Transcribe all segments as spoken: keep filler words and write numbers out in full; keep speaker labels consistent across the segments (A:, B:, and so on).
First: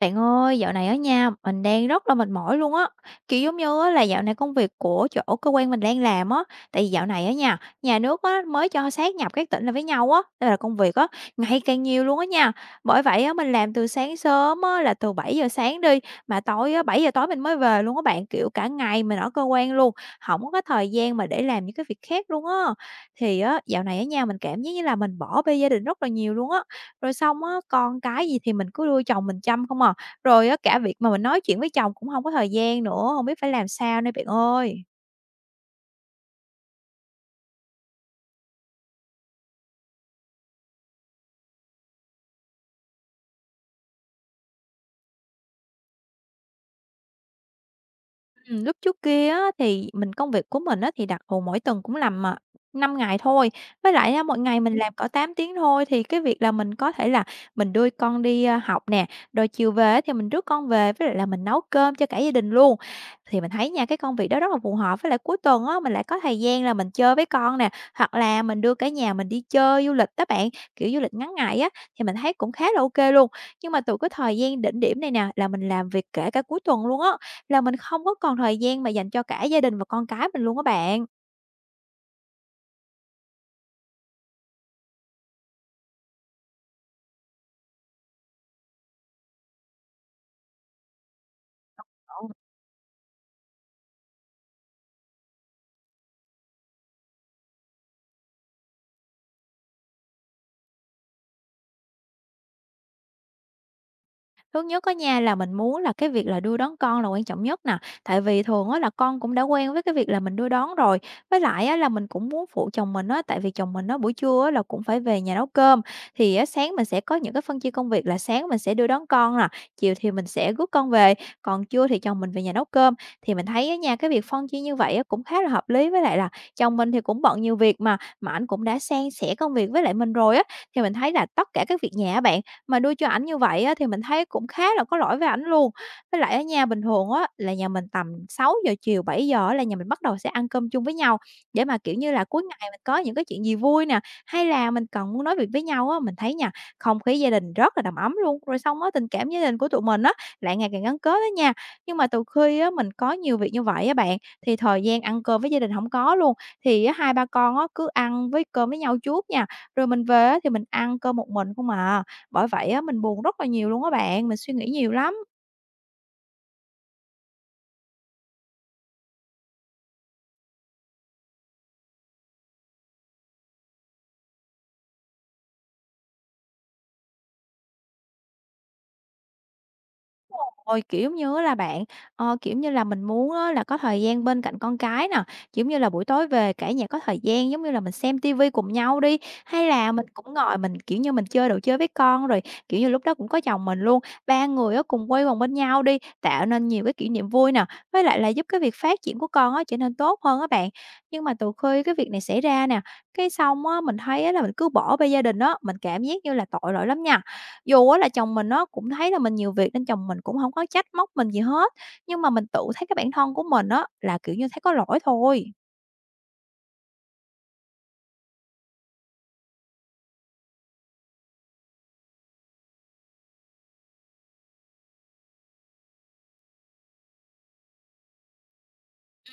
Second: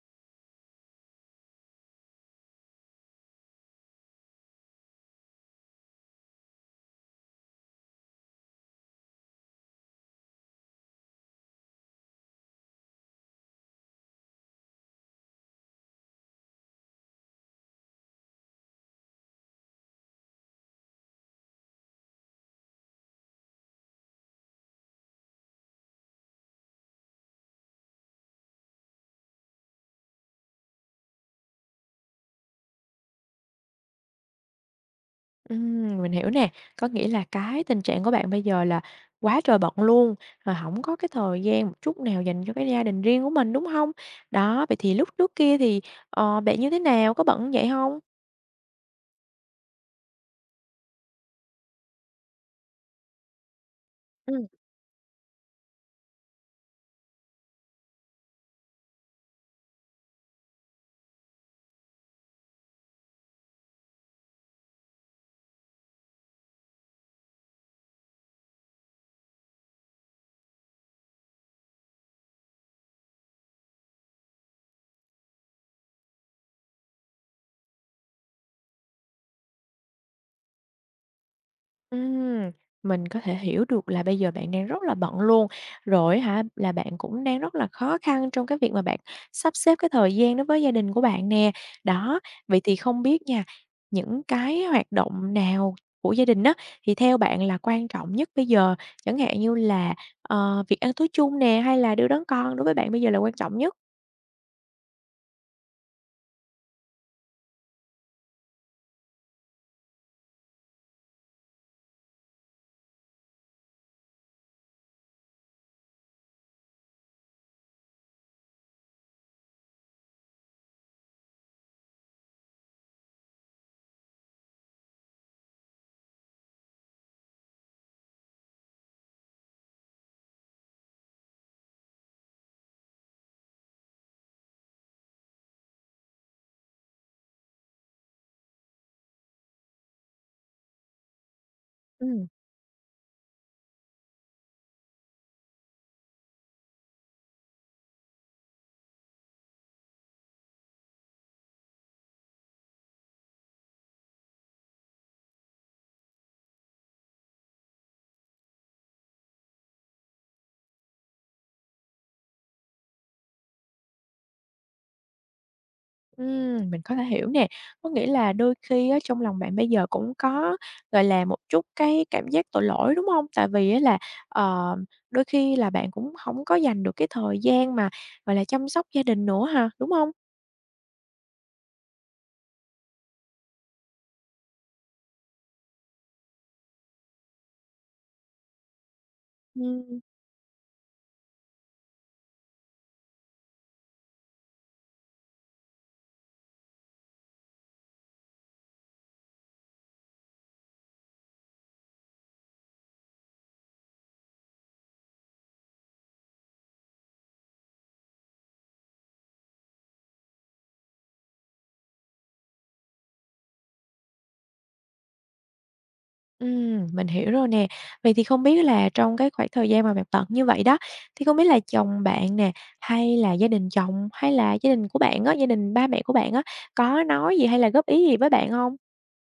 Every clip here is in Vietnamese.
A: Bạn ơi, dạo này ở nhà mình đang rất là mệt mỏi luôn á. Kiểu giống như á, là dạo này công việc của chỗ cơ quan mình đang làm á, tại vì dạo này ở nhà nhà nước á, mới cho sáp nhập các tỉnh lại với nhau á, nên là công việc á, ngày càng nhiều luôn á nha. Bởi vậy á, mình làm từ sáng sớm á, là từ bảy giờ sáng đi, mà tối á, bảy giờ tối mình mới về luôn á bạn, kiểu cả ngày mình ở cơ quan luôn, không có cái thời gian mà để làm những cái việc khác luôn á. Thì á, dạo này ở nhà mình cảm giác như là mình bỏ bê gia đình rất là nhiều luôn á. Rồi xong á, con cái gì thì mình cứ đưa chồng mình chăm không à, rồi á cả việc mà mình nói chuyện với chồng cũng không có thời gian nữa, không biết phải làm sao đây bạn ơi.
B: Ừm, mình hiểu nè, có nghĩa là cái tình trạng của bạn bây giờ là quá trời bận luôn, rồi không có cái thời gian một chút nào dành cho cái gia đình riêng của mình, đúng không? Đó, vậy thì lúc trước kia thì, ờ, bạn như thế nào, có bận vậy không?
A: Ừm, lúc trước kia á, thì mình công việc của mình á, thì đặc thù mỗi tuần cũng làm, mà năm ngày thôi, với lại á, mỗi
B: Ừm.
A: ngày mình làm cỡ tám tiếng thôi, thì cái việc là mình có thể là mình đưa con đi, a, học nè, rồi chiều về á, thì mình rước con về với lại là mình nấu cơm cho cả gia đình luôn. Thì mình thấy nha, cái công việc đó rất là phù hợp, với lại cuối tuần á, mình lại có thời gian là mình chơi với con nè, hoặc là mình đưa cả nhà mình đi chơi du lịch các bạn, kiểu, du lịch ngắn ngày á, thì mình thấy cũng khá là ok luôn. Nhưng mà từ cái thời gian đỉnh điểm này nè là mình làm việc kể cả cuối tuần luôn á. Là mình không có còn thời gian mà dành cho cả gia đình và con cái mình luôn á bạn.
B: Ừm, mình có thể hiểu được là bây giờ bạn đang rất là bận luôn, rồi hả, là bạn cũng đang rất là khó khăn trong cái việc mà bạn sắp xếp cái thời gian đối với gia đình của bạn nè. Đó,
A: Ồ.
B: vậy thì không biết nha, những cái hoạt động nào của gia đình á, thì theo bạn là quan trọng nhất bây giờ? Chẳng hạn như là, ờ, việc ăn tối chung nè, hay là đưa đón con đối với bạn bây giờ là quan trọng nhất?
A: Thứ nhất á nha, là mình muốn là cái việc là đưa đón con là quan trọng nhất nè, tại vì thường á là con cũng đã quen với cái việc là mình đưa đón rồi. Với lại á là mình cũng muốn phụ chồng mình á, tại vì chồng mình á, buổi trưa á là cũng phải về nhà nấu cơm, thì á sáng mình sẽ có những cái phân chia công việc là sáng mình sẽ đưa đón con nè, chiều thì mình sẽ rước con về, còn trưa thì chồng mình về nhà nấu cơm. Thì mình thấy á nha, cái việc phân chia như vậy á cũng khá là hợp lý, với lại là chồng mình thì cũng bận nhiều việc mà, mà anh cũng đã san sẻ công việc với lại mình rồi á, thì mình thấy là tất cả các việc nhà á bạn mà đưa cho ảnh như vậy á, thì mình thấy cũng khá là có lỗi với ảnh luôn. Với lại ở nhà bình thường á, là nhà mình tầm sáu giờ chiều, bảy giờ á là nhà mình bắt đầu sẽ ăn cơm chung với nhau, để mà, kiểu như là,
B: Ừm.
A: cuối ngày mình có những cái chuyện gì vui nè, hay là mình cần muốn nói việc với nhau á, mình thấy nha, không khí gia đình rất là đầm ấm luôn. Rồi xong á, tình cảm gia đình của tụi mình á, lại ngày càng gắn kết á nha. Nhưng mà từ khi á, mình có nhiều việc như vậy á bạn, thì thời gian ăn cơm với gia đình không có luôn. Thì á, hai ba con á, cứ ăn với cơm với nhau trước nha, rồi mình về á, thì mình ăn cơm một mình không à. Bởi vậy á, mình buồn rất là nhiều luôn á bạn, mình suy nghĩ nhiều lắm.
B: Ừm, mình có thể hiểu nè. Có nghĩa là đôi khi á, trong lòng bạn bây giờ cũng có, gọi là, một chút cái cảm giác tội lỗi, đúng không? Tại vì á là, ờ, đôi khi là bạn cũng không có dành được cái thời gian mà, gọi là, chăm sóc gia đình nữa hả? Đúng không?
A: Rồi, kiểu, như là bạn, ờ, kiểu như là, mình muốn á là có thời gian bên cạnh con cái nè, kiểu như là, buổi tối về cả nhà có thời gian, giống như là, mình xem tivi cùng nhau đi, hay là
B: Ừm,
A: mình cũng ngồi mình, kiểu như, mình chơi đồ chơi với con, rồi, kiểu như, lúc đó cũng có chồng mình luôn, ba người á cùng quây quần bên nhau đi, tạo nên nhiều cái kỷ niệm vui nè, với lại là giúp cái việc phát triển của con á trở nên tốt hơn á bạn. Nhưng mà từ khi cái việc này xảy ra nè, cái xong á, mình thấy á là mình cứ bỏ bê gia đình á, mình cảm giác như là tội lỗi lắm nha. Dù á là chồng mình nó cũng thấy là mình nhiều việc nên chồng mình cũng hổng có trách móc mình gì hết, nhưng mà mình tự thấy cái bản thân của mình á là, kiểu như, thấy có lỗi thôi.
B: ừm, mình hiểu rồi nè. Vậy thì không biết là trong cái khoảng thời gian mà bạn bận như vậy đó, thì không biết là chồng bạn nè, hay là gia đình chồng, hay là gia đình của bạn á, gia đình ba mẹ của bạn á, có nói gì hay là góp ý gì với bạn không?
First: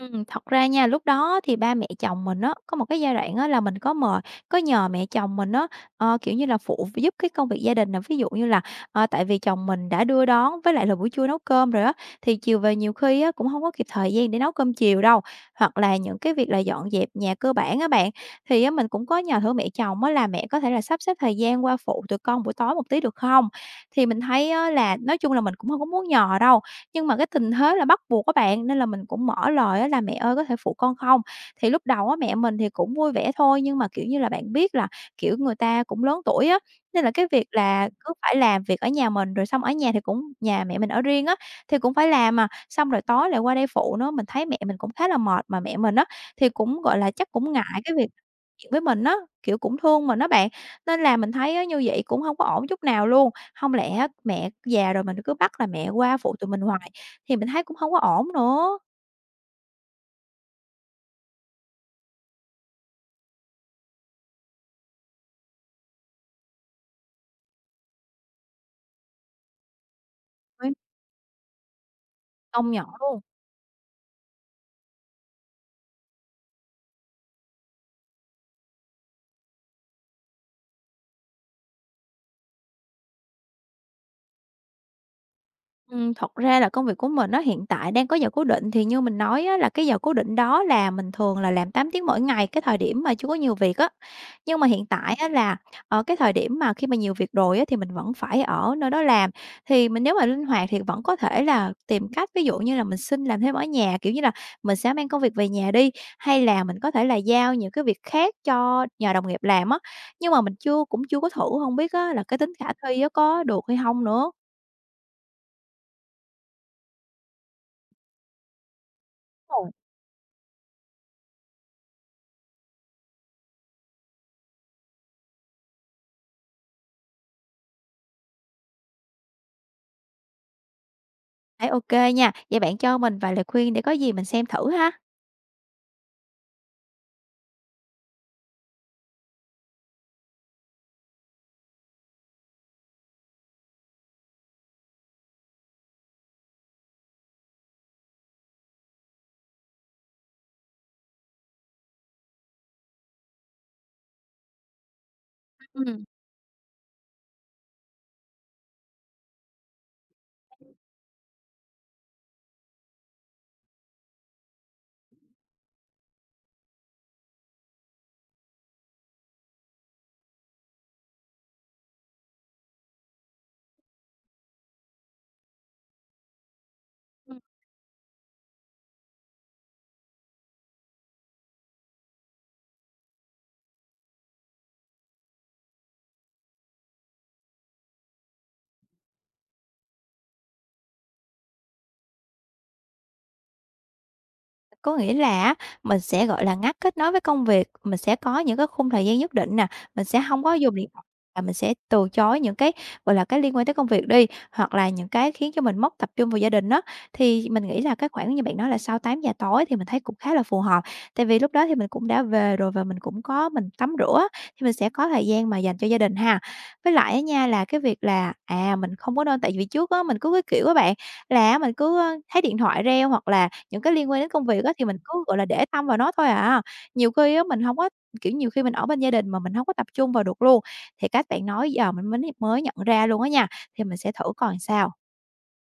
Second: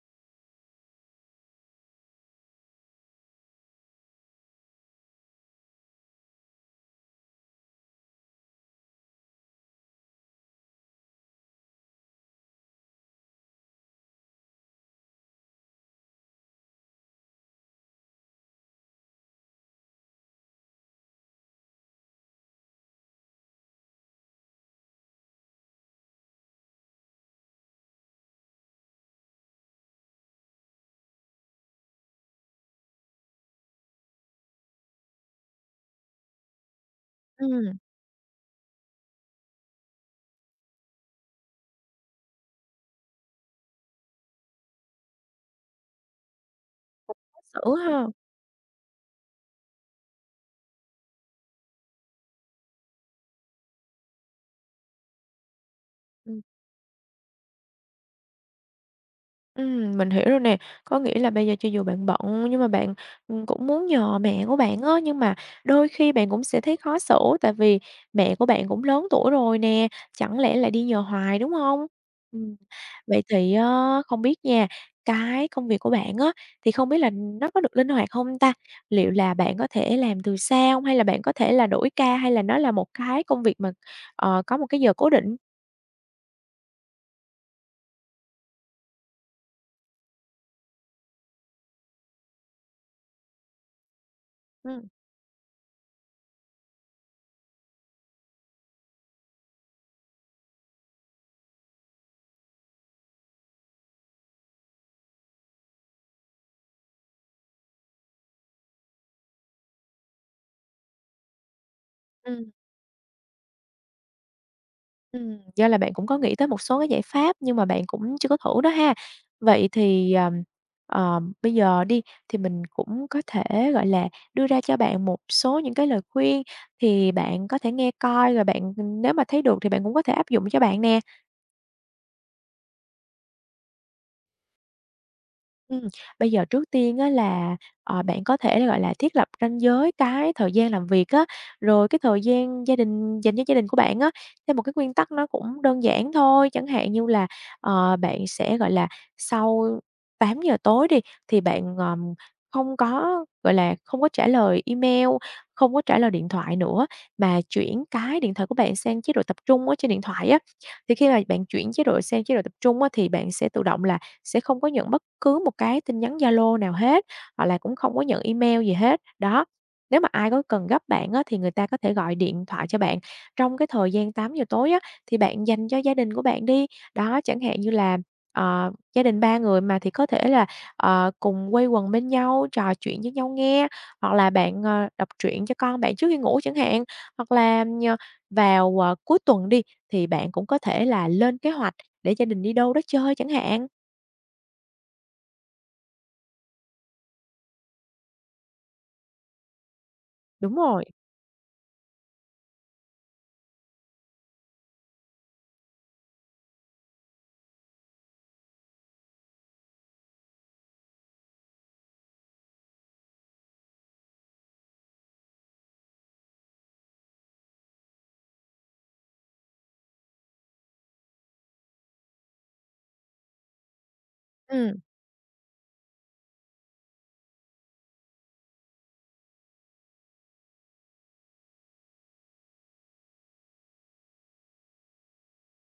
A: Ừm, thật ra nha, lúc đó thì ba mẹ chồng mình á, có một cái giai đoạn á là mình có mời có nhờ mẹ chồng mình á, ờ, kiểu như là, phụ giúp cái công việc gia đình nè. Ví dụ như là, ờ, tại vì chồng mình đã đưa đón với lại là buổi trưa nấu cơm rồi á, thì chiều về nhiều khi á cũng hông có kịp thời gian để nấu cơm chiều đâu. Hoặc là những cái việc là dọn dẹp nhà cơ bản á bạn, thì á mình cũng có nhờ thử mẹ chồng á là "Mẹ có thể là sắp xếp thời gian qua phụ tụi con buổi tối một tí được không?" Thì mình thấy á là nói chung là mình cũng hông có muốn nhờ đâu, nhưng mà cái tình thế là bắt buộc các bạn, nên là mình cũng mở lời á là "Mẹ ơi, có thể phụ con không?" Thì lúc đầu á, mẹ mình thì cũng vui vẻ thôi, nhưng mà, kiểu như là, bạn biết là, kiểu, người ta cũng lớn tuổi á, nên là cái việc
B: Ừm,
A: là cứ phải làm việc ở nhà mình, rồi xong ở nhà thì cũng nhà mẹ mình ở riêng á, thì cũng phải làm mà xong rồi tối lại qua đây phụ nữa. Mình thấy mẹ mình cũng khá là mệt, mà mẹ mình á, thì cũng, gọi là,
B: khó
A: chắc cũng
B: xử
A: ngại cái
B: ha.
A: việc chuyện với mình á, kiểu, cũng thương mình á bạn, nên là mình thấy á như vậy cũng không có ổn chút nào luôn. Không lẽ á mẹ già rồi mình cứ bắt là mẹ qua phụ tụi mình hoài thì mình thấy cũng không có ổn nữa.
B: Ừm, mình hiểu rồi nè. Có nghĩa là bây giờ cho dù bạn bận nhưng mà bạn, ừm, cũng muốn nhờ mẹ của bạn á, nhưng mà đôi khi bạn cũng sẽ thấy khó xử, tại vì mẹ của bạn cũng lớn tuổi rồi nè, chẳng lẽ lại
A: Ôi.
B: đi nhờ hoài, đúng không? Ừm,
A: Công nhận luôn.
B: vậy thì á, không biết nha, cái công việc của bạn á, thì không biết là nó có được linh hoạt không ta? Liệu là bạn có thể làm từ xa không? Hay là bạn có thể là đổi ca, hay là nó là một cái công việc mà, ờ, có một cái giờ cố định?
A: Ừm, thật ra là công việc của mình nó hiện tại đang có giờ cố định, thì như mình nói á, là cái giờ cố định đó là mình thường là làm tám tiếng mỗi ngày, cái thời điểm mà chưa có nhiều việc á. Nhưng mà hiện
B: Ừm,
A: tại á, là, ở cái thời điểm mà khi mà nhiều việc rồi á, thì mình vẫn phải ở nơi đó làm. Thì mình nếu mà linh hoạt thì vẫn có thể là tìm cách, ví dụ như là mình xin làm thêm ở nhà, kiểu như là, mình sẽ mang công việc về nhà đi, hay là mình có thể là giao những cái việc khác cho nhờ đồng nghiệp làm á. Nhưng mà mình chưa cũng chưa có thử, không biết á, là cái
B: ừm.
A: tính khả thi á, có được hay không nữa?
B: Ừm, do là bạn cũng có nghĩ tới một số cái giải pháp nhưng mà bạn cũng chưa có thử đó ha. Vậy thì, ờm, ờm, bây giờ đi thì mình cũng có thể, gọi là, đưa ra cho bạn một số những cái lời khuyên thì bạn có thể nghe coi rồi bạn, nếu mà thấy được thì bạn cũng có thể áp dụng cho bạn nè.
A: Thấy ok nha. Vậy bạn cho mình vài lời khuyên để có gì mình xem thử ha.
B: Ừm, bây giờ trước tiên á là, ờ, bạn có thể, gọi là, thiết lập ranh giới cái thời gian làm việc á, rồi cái thời gian gia đình dành cho gia đình của bạn á, theo một cái nguyên tắc nó cũng đơn giản thôi. Chẳng hạn như là, ờ, bạn sẽ, gọi là, sau tám giờ tối đi, thì bạn, ờm, không có, gọi là, không có trả lời email, không có trả lời điện thoại nữa, mà chuyển cái điện thoại của bạn sang chế độ tập trung ở trên điện thoại á. Thì khi mà bạn chuyển chế độ sang chế độ tập trung á, thì bạn sẽ tự động là sẽ không có nhận bất cứ một cái tin nhắn Zalo nào hết, hoặc là cũng không có nhận email gì hết. Đó, nếu mà ai có cần gấp bạn á, thì người ta có thể gọi điện thoại cho bạn. Trong cái thời gian tám giờ tối á, thì bạn dành cho gia đình của bạn đi. Đó,
A: Ừm.
B: chẳng hạn như là, ờ, gia đình ba người mà thì có thể là, ờ, cùng quây quần bên nhau, trò chuyện với nhau nghe, hoặc là bạn, ờ, đọc truyện cho con bạn trước khi ngủ chẳng hạn. Hoặc là, ờ, vào, ờ, cuối tuần đi, thì bạn cũng có thể là lên kế hoạch để gia đình đi đâu đó chơi chẳng hạn.
A: Có nghĩa là á, mình sẽ, gọi là, ngắt kết nối với công việc, mình sẽ có những cái khung thời gian nhất định nè, mình sẽ hông
B: Đúng
A: có dùng
B: rồi.
A: điện thoại và mình sẽ từ chối những cái, gọi là, cái liên quan tới công việc đi, hoặc là những cái khiến cho mình mất tập trung vào gia đình á. Thì mình nghĩ là cái khoảng như bạn nói là sau tám giờ tối thì mình thấy cũng khá là phù hợp, tại vì lúc đó thì mình cũng đã về rồi và mình cũng có mình tắm rửa á, thì mình sẽ có thời gian mà dành cho gia đình ha. Với lại á nha là cái việc là, à, mình không có nên tại vì trước á mình cứ cái kiểu á bạn, là á mình cứ, ơ, thấy điện thoại reo hoặc là những cái liên quan đến công việc á
B: Ừm,
A: thì mình cứ, gọi là, để tâm vào nó thôi à. Nhiều khi á mình hông có kiểu, nhiều khi mình ở bên gia đình mà mình hông có tập trung vào được luôn, thì cách bạn nói giờ mình mới mới nhận ra luôn á nha, thì mình sẽ thử coi sao.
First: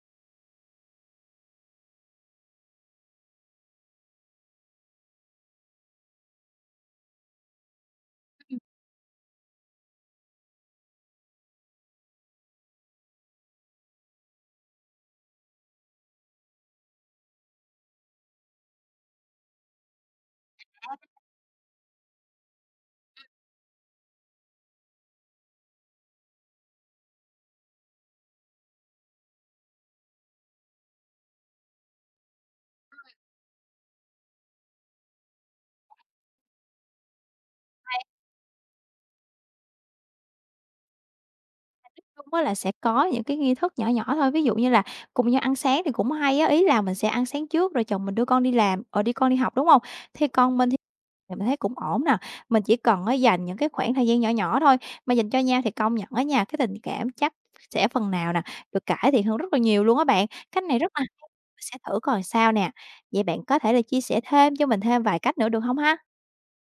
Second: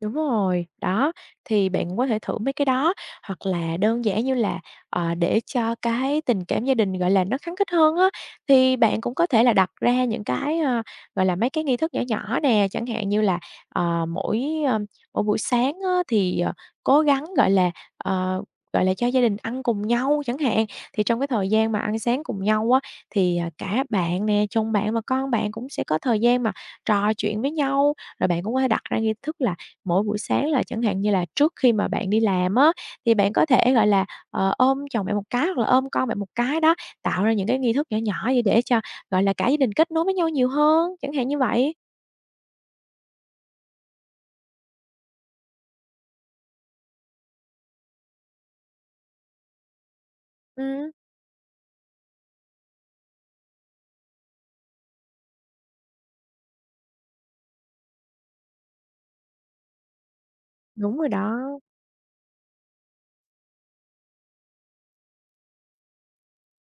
B: Đúng rồi, đó, thì bạn có thể thử mấy cái đó, hoặc là đơn giản như là, ờ, để cho cái tình cảm gia đình, gọi là, nó khăng khít hơn á,
A: Ừm.
B: thì bạn cũng có thể là đặt ra những cái, ơ, gọi là, mấy cái nghi thức nhỏ nhỏ nè, chẳng hạn như là, ờ, mỗi, ơ, mỗi buổi sáng á thì, ờ, cố gắng, gọi là, ờ, gọi là, cho gia đình ăn cùng nhau chẳng hạn. Thì trong cái thời gian mà ăn sáng cùng nhau á, thì, à, cả bạn nè, chồng bạn và con bạn cũng sẽ có thời gian mà trò chuyện với nhau, rồi bạn cũng có thể đặt ra nghi thức là mỗi buổi sáng là chẳng hạn như là trước khi mà bạn đi làm á, thì bạn có thể, gọi là, ờ, ôm chồng bạn một cái hoặc là ôm con bạn một cái đó, tạo ra những cái nghi thức nhỏ nhỏ vậy để cho, gọi là, cả gia đình kết nối với nhau nhiều hơn, chẳng hạn như vậy.
A: Chung á là sẽ có những cái nghi thức nhỏ nhỏ thôi, ví dụ như là cùng nhau ăn sáng thì cũng hay á, ý là mình sẽ ăn sáng trước rồi chồng mình đưa con đi làm ờ, đi con đi học, đúng hông? Thì còn mình. Thì
B: Ừm,
A: mình thấy cũng ổn nè, mình chỉ cần á dành những cái khoảng thời gian nhỏ nhỏ thôi, mà dành cho nhau thì công nhận ở nhà cái tình cảm chắc sẽ phần nào nè, được cải thiện hơn rất là nhiều luôn á bạn. Cách này rất
B: đúng
A: là hay,
B: rồi đó.
A: mình sẽ thử coi sao nè. Vậy bạn có thể là chia sẻ thêm cho mình thêm vài cách nữa được không ha?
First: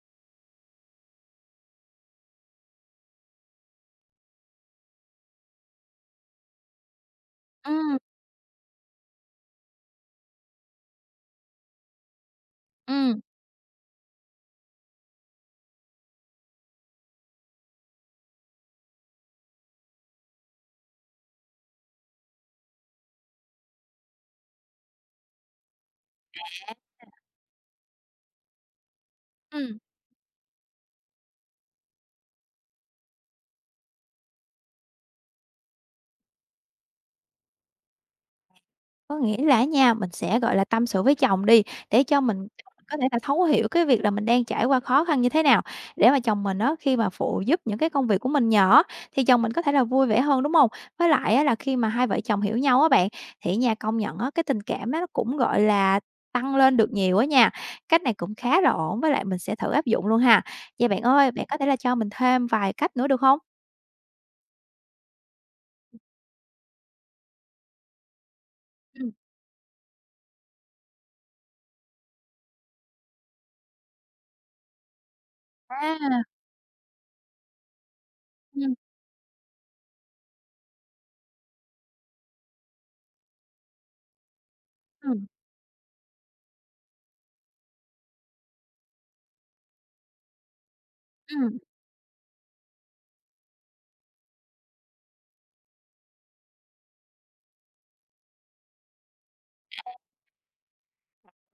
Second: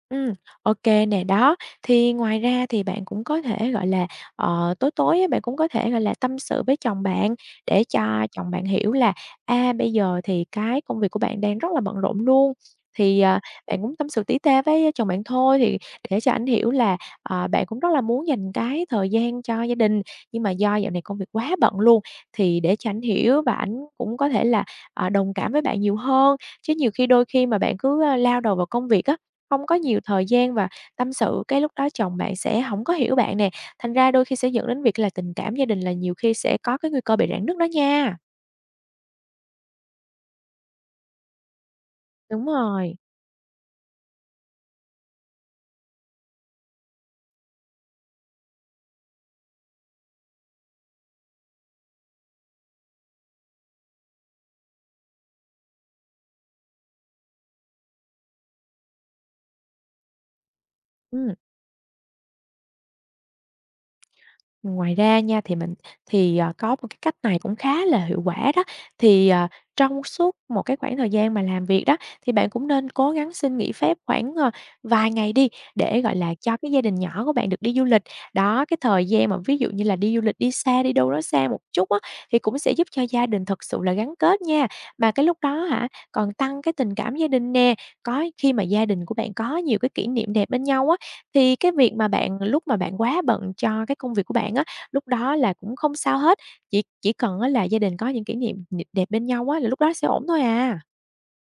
B: Ừm, ô kê nè, đó. Thì ngoài ra thì bạn cũng có thể, gọi là, ờ, tối tối á, bạn cũng có thể, gọi là, tâm sự với chồng bạn để
A: Ừ,
B: cho chồng bạn hiểu là, à, bây giờ thì cái công việc của bạn đang rất là bận rộn luôn, thì,
A: ừ,
B: à, bạn cũng tâm sự tỉ tê với chồng bạn thôi, thì để cho ảnh hiểu là, ờ, bạn cũng rất là muốn dành cái thời gian cho gia đình, nhưng mà do dạo này công việc quá bận luôn, thì để cho ảnh hiểu và ảnh cũng có thể là, ờ, đồng cảm với bạn nhiều hơn. Chứ nhiều khi đôi khi mà bạn cứ, a, lao đầu vào công việc á, không có
A: ừ.
B: nhiều thời gian và tâm sự, cái lúc đó chồng bạn sẽ hổng có hiểu bạn nè, thành ra đôi khi sẽ dẫn đến việc là tình cảm gia đình là nhiều khi sẽ có cái nguy cơ bị rạn nứt đó nha.
A: Có nghĩa là á nha, mình sẽ, gọi là, tâm sự với chồng đi, để cho
B: Đúng
A: mình
B: rồi,
A: có thể là thấu hiểu cái việc là mình đang trải qua khó khăn như thế nào, để mà chồng mình á, khi mà phụ giúp những cái công việc của mình nhỏ thì chồng mình có thể là vui vẻ hơn, đúng hông? Với lại á là khi mà hai vợ chồng hiểu nhau á bạn, thì á nha, công nhận á, cái tình cảm á nó cũng, gọi là, tăng lên được nhiều á nha. Cách này cũng khá là ổn, với lại mình sẽ thử áp dụng luôn ha. Vậy bạn ơi,
B: ừm.
A: bạn có thể là cho mình thêm vài cách nữa được hông?
B: Ngoài ra nha, thì mình thì, ờ, có một cái cách này cũng khá là hiệu quả đó.
A: Ừm.
B: Thì, ờ, trong suốt một cái khoảng thời gian mà làm việc đó, thì bạn cũng nên cố gắng xin nghỉ phép khoảng, ờ, vài ngày đi, để, gọi
A: À,
B: là, cho cái gia đình nhỏ của bạn được đi du lịch. Đó,
A: ừm,
B: cái thời gian mà ví dụ như là đi du lịch, đi xa, đi đâu đó xa một chút á, thì cũng sẽ giúp cho gia đình thật sự là gắn kết nha. Mà cái
A: ừm,
B: lúc đó hả, còn tăng cái tình cảm gia đình nè, có khi mà gia đình của bạn có nhiều cái kỷ niệm đẹp bên nhau á, thì
A: ừm.
B: cái việc mà bạn lúc mà bạn quá bận cho cái công việc của bạn á, lúc đó là cũng không sao hết, chỉ chỉ cần á là gia đình có những kỷ niệm nh đẹp bên nhau á là lúc đó sẽ ổn thôi à.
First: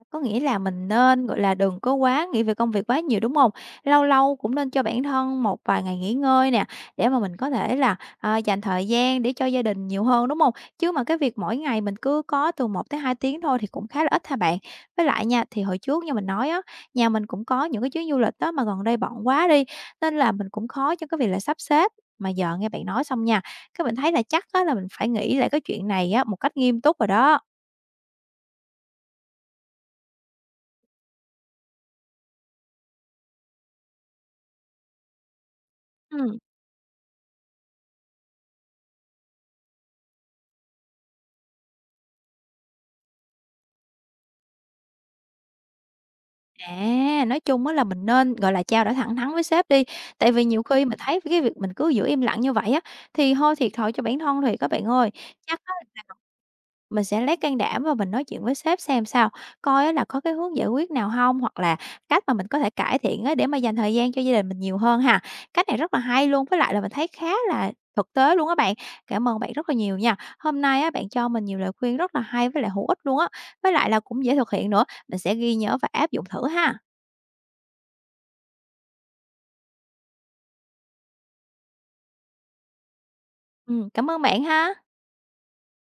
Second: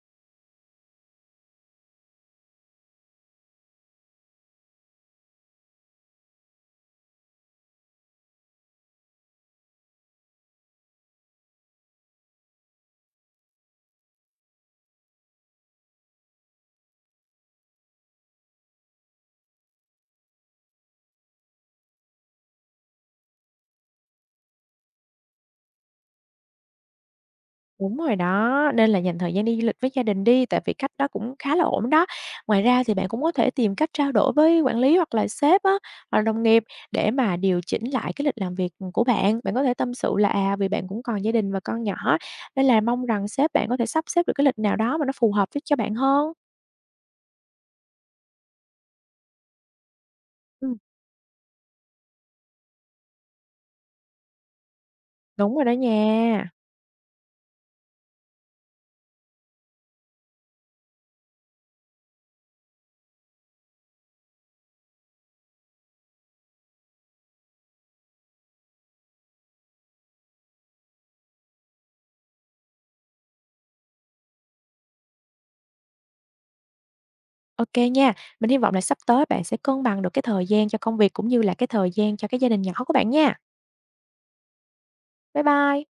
A: Có nghĩa là mình nên, gọi là, đừng có quá nghĩ về công việc quá nhiều, đúng không? Lâu lâu cũng nên cho bản thân một vài ngày nghỉ ngơi nè, để mà mình có thể là, à, dành thời gian để cho gia đình nhiều hơn, đúng không? Chứ mà cái việc mỗi ngày mình cứ có từ một tới hai tiếng thôi thì cũng khá là ít ha bạn. Với lại nha, thì hồi trước như mình nói á, nhà mình cũng có những cái chuyến du lịch đó mà gần đây bận quá đi, nên là mình cũng khó cho cái việc là sắp xếp. Mà giờ nghe bạn nói xong nha, cái mình thấy là chắc á là mình phải nghĩ lại cái chuyện này á một cách nghiêm túc rồi đó.
B: Đúng rồi đó, nên là dành thời gian đi du lịch với gia đình đi, tại vì cách đó cũng khá là ổn đó. Ngoài ra thì bạn cũng có thể tìm cách trao đổi với quản lý hoặc là sếp á, hoặc là
A: Ừm.
B: đồng nghiệp để mà điều chỉnh lại cái lịch làm việc, của bạn. Bạn có thể tâm sự là, à, vì bạn cũng còn gia đình và con nhỏ, nên là mong rằng sếp bạn có thể sắp xếp được cái lịch nào đó mà nó phù hợp với cho bạn hơn.
A: À, nói chung á là mình nên, gọi là, trao đổi thẳng thắn với sếp đi, tại vì nhiều khi mình thấy cái việc mình cứ giữ im lặng như vậy á, thì hơi thiệt thòi cho bản thân thiệt. Các bạn ơi,
B: Đúng
A: chắc
B: rồi đó
A: á
B: nha.
A: mình sẽ lấy can đảm và mình nói chuyện với sếp xem sao, coi á là có cái hướng giải quyết nào không hoặc là cách mà mình có thể cải thiện á để mà dành thời gian cho gia đình mình nhiều hơn ha. Cách này rất là hay luôn, với lại là mình thấy khá là thực tế luôn á bạn. Cảm ơn bạn rất là nhiều nha. Hôm nay á bạn cho mình nhiều lời khuyên rất là hay với lại hữu ích luôn á, với lại là cũng dễ thực hiện nữa, mình sẽ ghi nhớ và áp dụng thử ha.
B: Ok nha. Mình hy vọng là sắp tới bạn sẽ cân bằng được cái thời gian cho công việc cũng như là cái thời gian cho cái gia đình nhỏ của bạn nha.
A: Ừm, cảm ơn bạn ha.
B: Bye bye.